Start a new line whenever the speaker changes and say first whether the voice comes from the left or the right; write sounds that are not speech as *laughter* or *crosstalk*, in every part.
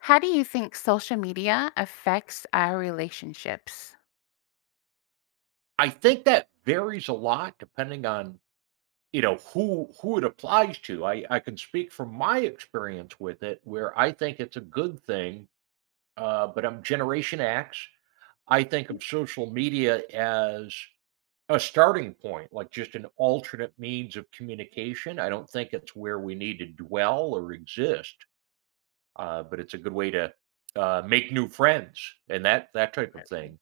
left: How do you think social media affects our relationships?
right: I think that varies a lot depending on, you know, who it applies to. I can speak from my experience with it where I think it's a good thing, but I'm Generation X. I think of social media as a starting point, like just an alternate means of communication. I don't think it's where we need to dwell or exist, but it's a good way to make new friends and that type of thing.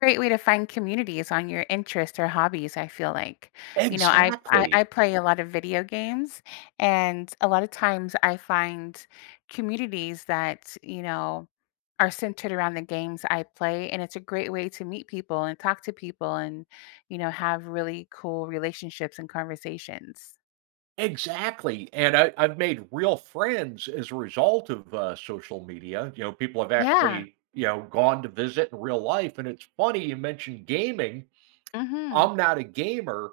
left: Great way to find communities on your interests or hobbies, I feel like. You know, I, I
right: Exactly.
left: I play a lot of video games and a lot of times I find communities that, you know, are centered around the games I play, and it's a great way to meet people and talk to people and, you know, have really cool relationships and conversations.
right: Exactly, and I I've made real friends as a result of, social media, you know, people have
left: Yeah.
right: actually, you know, gone to visit in real life, and it's funny you mentioned gaming.
left: Mhm.
right: I'm not a gamer,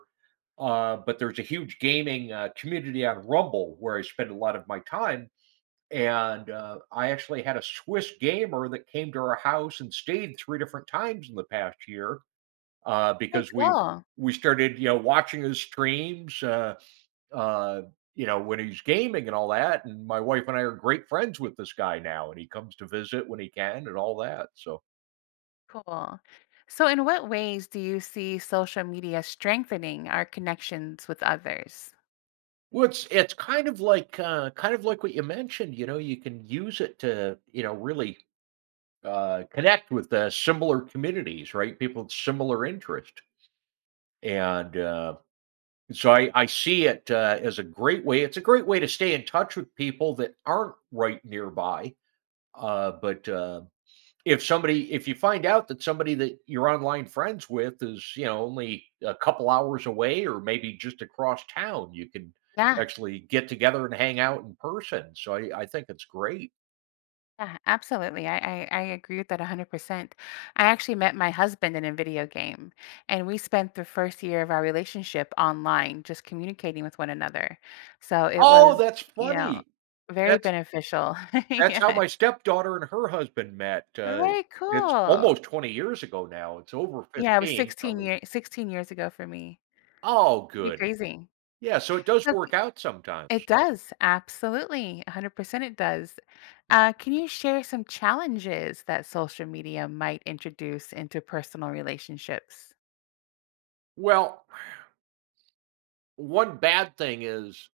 right: but there's a huge gaming, community on Rumble where I spend a lot of my time, and, I actually had a Swiss gamer that came to our house and stayed 3 different times in the past year, uh,
left: Very
right: because we
left: cool.
right: we started, you know, watching his streams, uh, you know, when he's gaming and all that. And my wife and I are great friends with this guy now, and he comes to visit when he can and all that. So
left: Cool. So, in what ways do you see social media strengthening our connections with others?
right: well, it's kind of like what you mentioned. You know, you can use it to you know really connect with similar communities, right? People with similar interest, and so I see it as a great way. It's a great way to stay in touch with people that aren't right nearby, but if somebody if you find out that somebody that you're online friends with is you know only a couple hours away or maybe just across town you can
left: Yeah,
right: actually get together and hang out in person so I think it's great.
left: yeah, absolutely. I agree with that 100%. I actually met my husband in a video game, and we spent the first year of our relationship online, just communicating with one another. So, it
right: Oh,
left: was,
right: that's
left: you know,
right: funny.
left: very
right: that's
left: beneficial. *laughs*
right: that's how
left: Yeah,
right: my stepdaughter and her husband met,
left: very
right: it's
left: cool.
right: almost 20 years ago now. It's over
left: Yeah, it was
right: 15
left: 16
right: probably.
left: year, 16 years ago for me.
right: Oh
left: Pretty
right: good.
left: crazy.
right: Yeah, so it does
left: So
right: work out sometimes.
left: it does, absolutely, 100% it does. Can you share some challenges that social media might introduce into personal relationships?
right: Well, one bad thing is,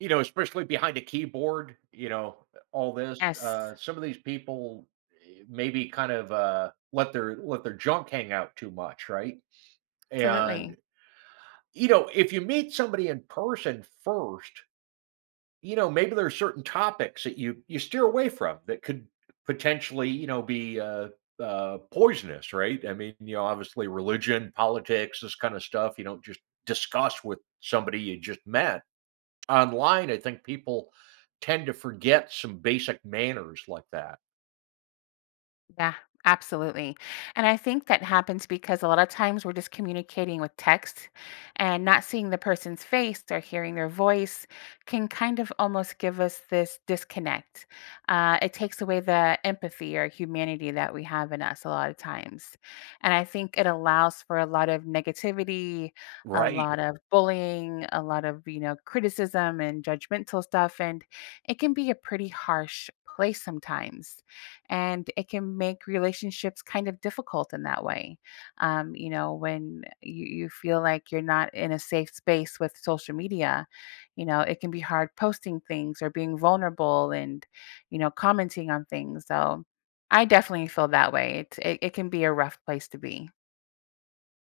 right: you know, especially behind a keyboard, you know, all this,
left: Yes,
right: some of these people, eh, maybe kind of, let their junk hang out too much, right?
left: absolutely.
right: And, you know, if you meet somebody in person first, you know, maybe there are certain topics that you steer away from that could potentially, you know, be, poisonous, right? I mean, you know, obviously religion, politics, this kind of stuff, you don't just discuss with somebody you just met online. I think people tend to forget some basic manners like that.
left: Yeah, absolutely. And I think that happens because a lot of times we're just communicating with text and not seeing the person's face or hearing their voice can kind of almost give us this disconnect. It takes away the empathy or humanity that we have in us a lot of times. And I think it allows for a lot of negativity, a
right: Right.
left: lot of bullying, a lot of, you know, criticism and judgmental stuff. And it can be a pretty harsh place sometimes, and it can make relationships kind of difficult in that way. You know, when you feel like you're not in a safe space with social media, you know, it can be hard posting things or being vulnerable and, you know, commenting on things. So I definitely feel that way. It can be a rough place to be.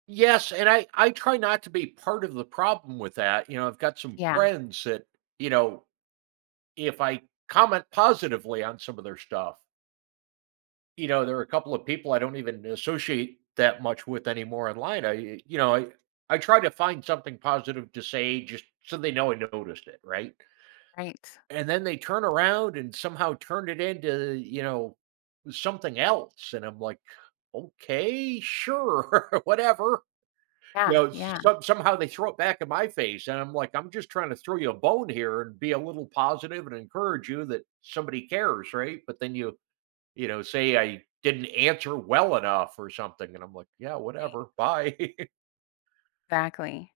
right: Yes, and I try not to be part of the problem with that. You know, I've got some
left: Yeah,
right: friends that, you know, if I comment positively on some of their stuff, you know, there are a couple of people I don't even associate that much with anymore online. I you know, I try to find something positive to say just so they know I noticed it, right?
left: right.
right: And then they turn around and somehow turn it into, you know, something else, and I'm like, "Okay, sure, *laughs* whatever." You
left: Yeah,
right: know,
left: yeah,
right: some somehow they throw it back in my face, and I'm like, "I'm just trying to throw you a bone here and be a little positive and encourage you that somebody cares, right?" But then you know, say I didn't answer well enough or something, and I'm like, "Yeah,
left: right,
right: whatever, bye." *laughs*
left: exactly.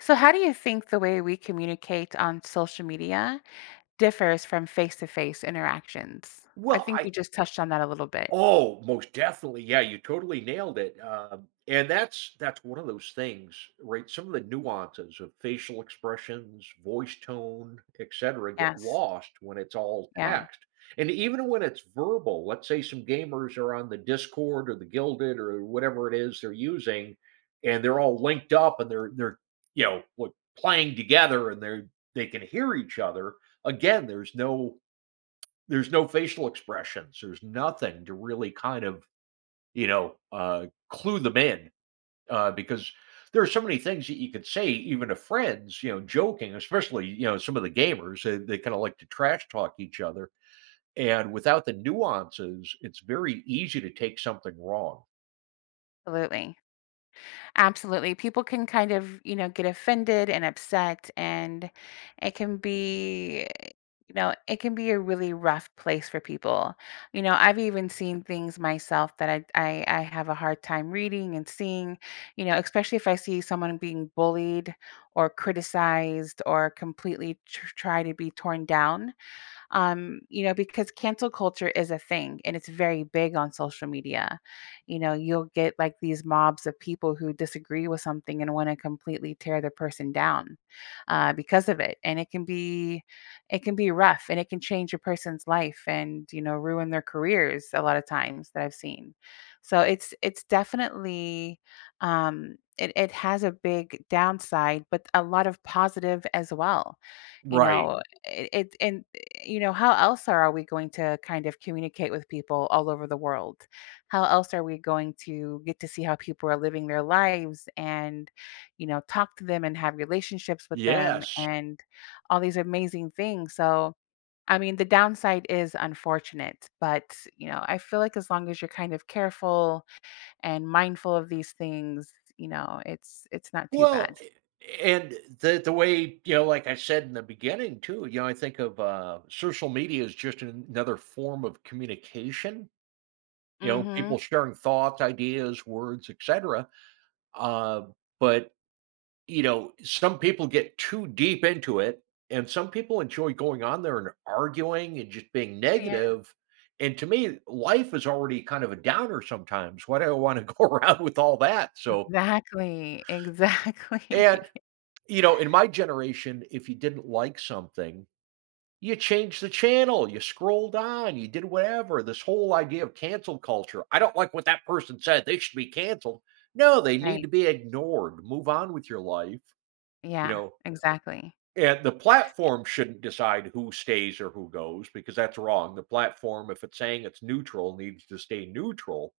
left: So, how do you think the way we communicate on social media differs from face-to-face interactions? I
right: Well,
left: think
right: I.
left: we just touched on that a little bit.
right: Oh, most definitely. Yeah, you totally nailed it. And that's one of those things, right? Some of the nuances of facial expressions, voice tone, etc., get
left: Yes.
right: lost when it's all
left: Yeah.
right: text. And even when it's verbal, let's say some gamers are on the Discord or the Gilded or whatever it is they're using, and they're all linked up and they're you know like playing together and they're they can hear each other. Again, there's no facial expressions. There's nothing to really kind of, you know, clue them in because there are so many things that you could say, even to friends, you know, joking, especially, you know, some of the gamers, they kind of like to trash talk each other. And without the nuances, it's very easy to take something wrong.
left: Absolutely. Absolutely. People can kind of, you know, get offended and upset, and it can be, you know, it can be a really rough place for people. You know, I've even seen things myself that I have a hard time reading and seeing, you know, especially if I see someone being bullied or criticized or completely tr try to be torn down. You know, because cancel culture is a thing, and it's very big on social media. You know, you'll get like these mobs of people who disagree with something and want to completely tear the person down because of it, and it can be rough, and it can change a person's life, and you know, ruin their careers a lot of times that I've seen. So it's definitely it has a big downside, but a lot of positive as well. You
right: Right.
left: know, it and you know, how else are we going to kind of communicate with people all over the world? How else are we going to get to see how people are living their lives and, you know, talk to them and have relationships with them
right: Yes.
left: and all these amazing things? So, I mean, the downside is unfortunate, but, you know, I feel like as long as you're kind of careful and mindful of these things, you know, it's not too
right: Well,
left: bad.
right: and the way you know, like I said in the beginning too, you know, I think of social media as just another form of communication. You know, people
left: Mhm.
right: sharing thoughts, ideas, words, etc. Uh, but, you know, some people get too deep into it, and some people enjoy going on there and arguing and just being
left: Yeah.
right: negative. And to me, life is already kind of a downer sometimes. Why do I want to *laughs* go around with all that? So,
left: Exactly. Exactly.
right: and,
left: *laughs*
right: you know, in my generation, if you didn't like something, you changed the channel, you scrolled on, you did whatever. This whole idea of cancel culture. I don't like what that person said. They should be canceled. No, they need to
left: Right.
right: be ignored. Move on with your life, you
left: Yeah,
right: know.
left: exactly.
right: And the platform shouldn't decide who stays or who goes because that's wrong. The platform, if it's saying it's neutral, needs to stay neutral,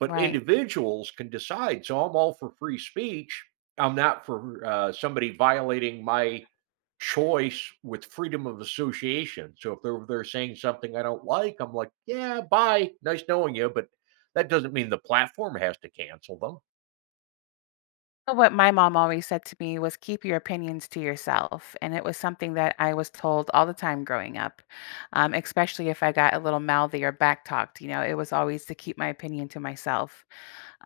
right: but
left: Right.
right: individuals can decide. So I'm all for free speech. I'm not for somebody violating my choice with freedom of association. So if they're saying something I don't like, I'm like, yeah, bye, nice knowing you, but that doesn't mean the platform has to cancel them.
left: know What my mom always said to me was keep your opinions to yourself. And it was something that I was told all the time growing up, especially if I got a little mouthy or backtalked. You know, it was always to keep my opinion to myself.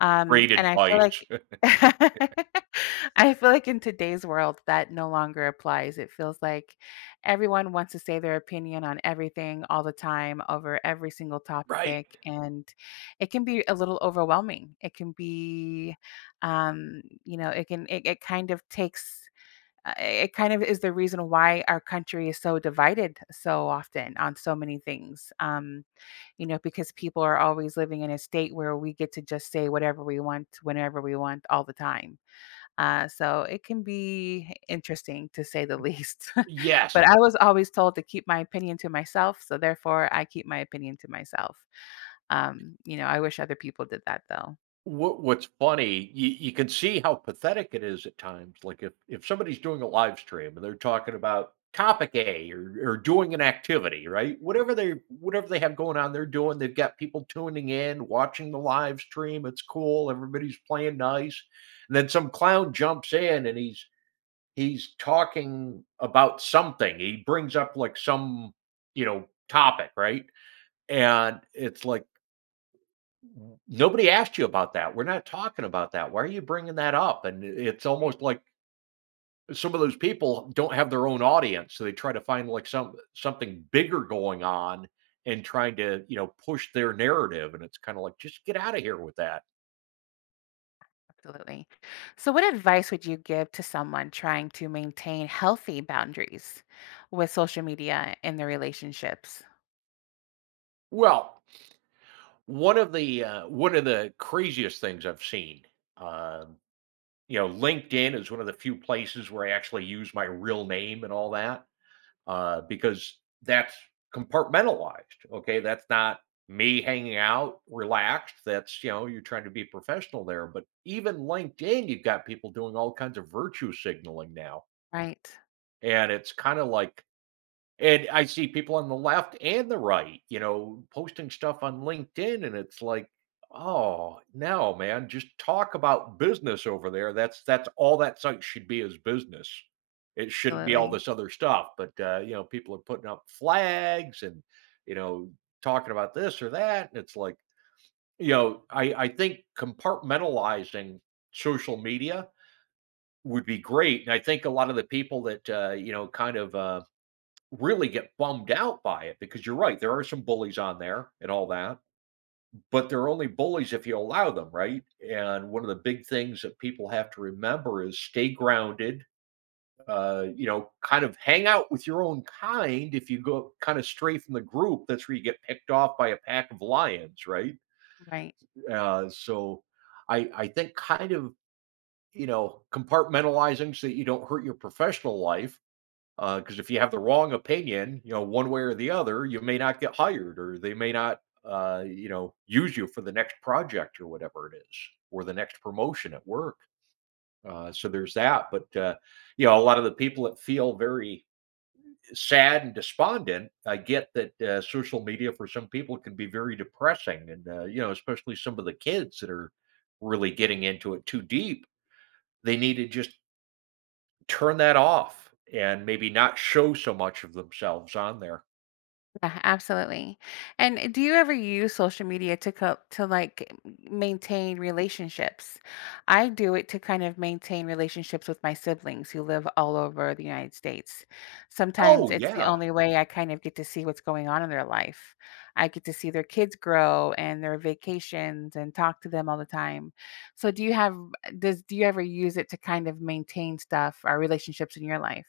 left: Um,
right: Great
left: and I feel
right: advice.
left: like
right: *laughs*
left: *laughs* I feel like in today's world that no longer applies. It feels like everyone wants to say their opinion on everything all the time over every single
right: Right.
left: topic, and it can be a little overwhelming. You know, it kind of takes it kind of is the reason why our country is so divided so often on so many things. You know, because people are always living in a state where we get to just say whatever we want, whenever we want, all the time. So it can be interesting to say the least. *laughs*
right: Yes.
left: But I was always told to keep my opinion to myself. So therefore, I keep my opinion to myself. You know, I wish other people did that though.
right: What what's funny, you can see how pathetic it is at times, like, if somebody's doing a live stream and they're talking about topic A or doing an activity, right? Whatever they have going on, they're doing, they've got people tuning in, watching the live stream, it's cool, everybody's playing nice, and then some clown jumps in and he's talking about something, he brings up, like, some, you know, topic, right? And it's like, nobody asked you about that. We're not talking about that. Why are you bringing that up? And it's
left: Right,
right: almost like some of those people don't have their own audience, so they try to find like some something bigger going on and trying to, you know, push their narrative. And it's kind of like, just get out of here with that.
left: absolutely. So, what advice would you give to someone trying to maintain healthy boundaries with social media in their relationships?
right: Well, one of the craziest things I've seen, um, you know, LinkedIn is one of the few places where I actually use my real name and all that. Because that's compartmentalized. Okay, that's not me hanging out relaxed. That's you know you're trying to be professional there. But even LinkedIn, you've got people doing all kinds of virtue signaling now,
left: Right.
right: and it's kind of like, and I see people on the left and the right, you know, posting stuff on LinkedIn, and it's like, "Oh, no, man, just talk about business over there." That's all that site should be is business. It shouldn't be all
left: Absolutely.
right: this other stuff, but, you know, people are putting up flags and, you know, talking about this or that, and it's like, you know, I think compartmentalizing social media would be great, and I think a lot of the people that, you know, kind of, really get bummed out by it because you're right, there are some bullies on there and all that, but they're only bullies if you allow them, right? And one of the big things that people have to remember is stay grounded. You know, kind of hang out with your own kind. If you go kind of stray from the group, that's where you get picked off by a pack of lions, right?
left: Right.
right: So, I think kind of you know compartmentalizing so that you don't hurt your professional life. Because if you have the wrong opinion, you know, one way or the other, you may not get hired or they may not, you know, use you for the next project or whatever it is, or the next promotion at work. So there's that. But, you know, a lot of the people that feel very sad and despondent, I get that social media for some people can be very depressing. And, you know, especially some of the kids that are really getting into it too deep, they need to just turn that off and maybe not show so much of themselves on there.
left: Yeah, absolutely. And do you ever use social media to cope, to like maintain relationships? I do it to kind of maintain relationships with my siblings who live all over the United States.
right: Oh,
left: Sometimes it's the
right: yeah.
left: only way I kind of get to see what's going on in their life. I get to see their kids grow and their vacations and talk to them all the time. So do you ever use it to kind of maintain stuff or relationships in your life?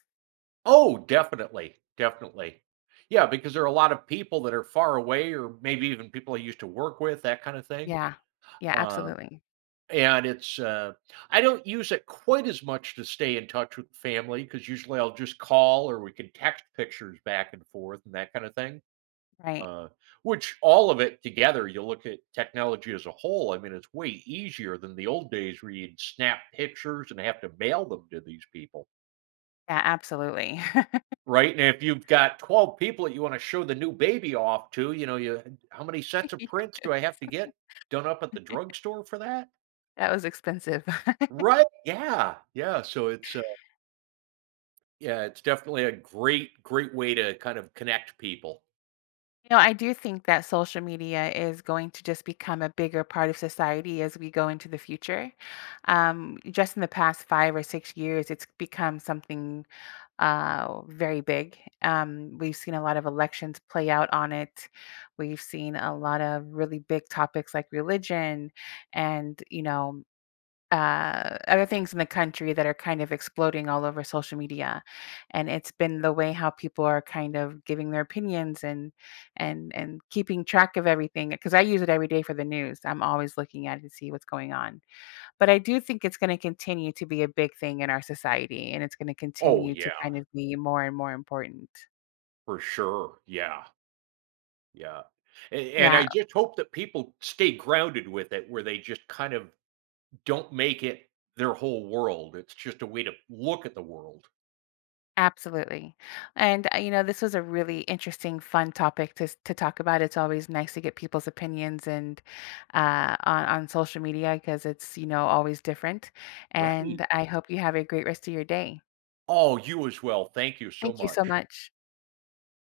right: Oh, definitely, definitely. Yeah, because there are a lot of people that are far away or maybe even people I used to work with, that kind of thing.
left: Yeah. Yeah,
right: Um,
left: absolutely.
right: and it's I don't use it quite as much to stay in touch with family because usually I'll just call or we can text pictures back and forth and that kind of thing.
left: Right.
right: Uh, which all of it together, you look at technology as a whole. I mean, it's way easier than the old days where you'd snap pictures and have to mail them to these people.
left: Yeah, absolutely.
right: Right, and if you've got 12 people that you wanna show the new baby off to, you know, you how many sets
left: *laughs*
right: of
left: Yeah,
right: prints do I have to get done up at the drugstore for that?
left: that was expensive. *laughs*
right: Right, yeah, yeah, so it's, yeah, it's definitely a great, great way to kind of connect people.
left: You know, I do think that social media is going to just become a bigger part of society as we go into the future. Just in the past 5 or 6 years, it's become something very big. We've seen a lot of elections play out on it. We've seen a lot of really big topics like religion and, you know, other things in the country that are kind of exploding all over social media, and it's been the way how people are kind of giving their opinions and keeping track of everything. Because I use it every day for the news. I'm always looking at it to see what's going on. But I do think it's going to continue to be a big thing in our society, and it's going to
right: Oh,
left: continue to
right: yeah,
left: kind of be more and more important.
right: for sure, yeah, yeah, a and
left: Yeah,
right: I just hope that people stay grounded with it where they just kind of don't make it their whole world, it's just a way to look at the world.
left: absolutely. And, you know, this was a really interesting, fun topic to, to talk about. It's always nice to get people's opinions and on social media because it's, you know, always different.
right: Right.
left: And I hope you have a great rest of your day.
right: Oh, you as well, thank you so
left: Thank you so
right: much.
left: much.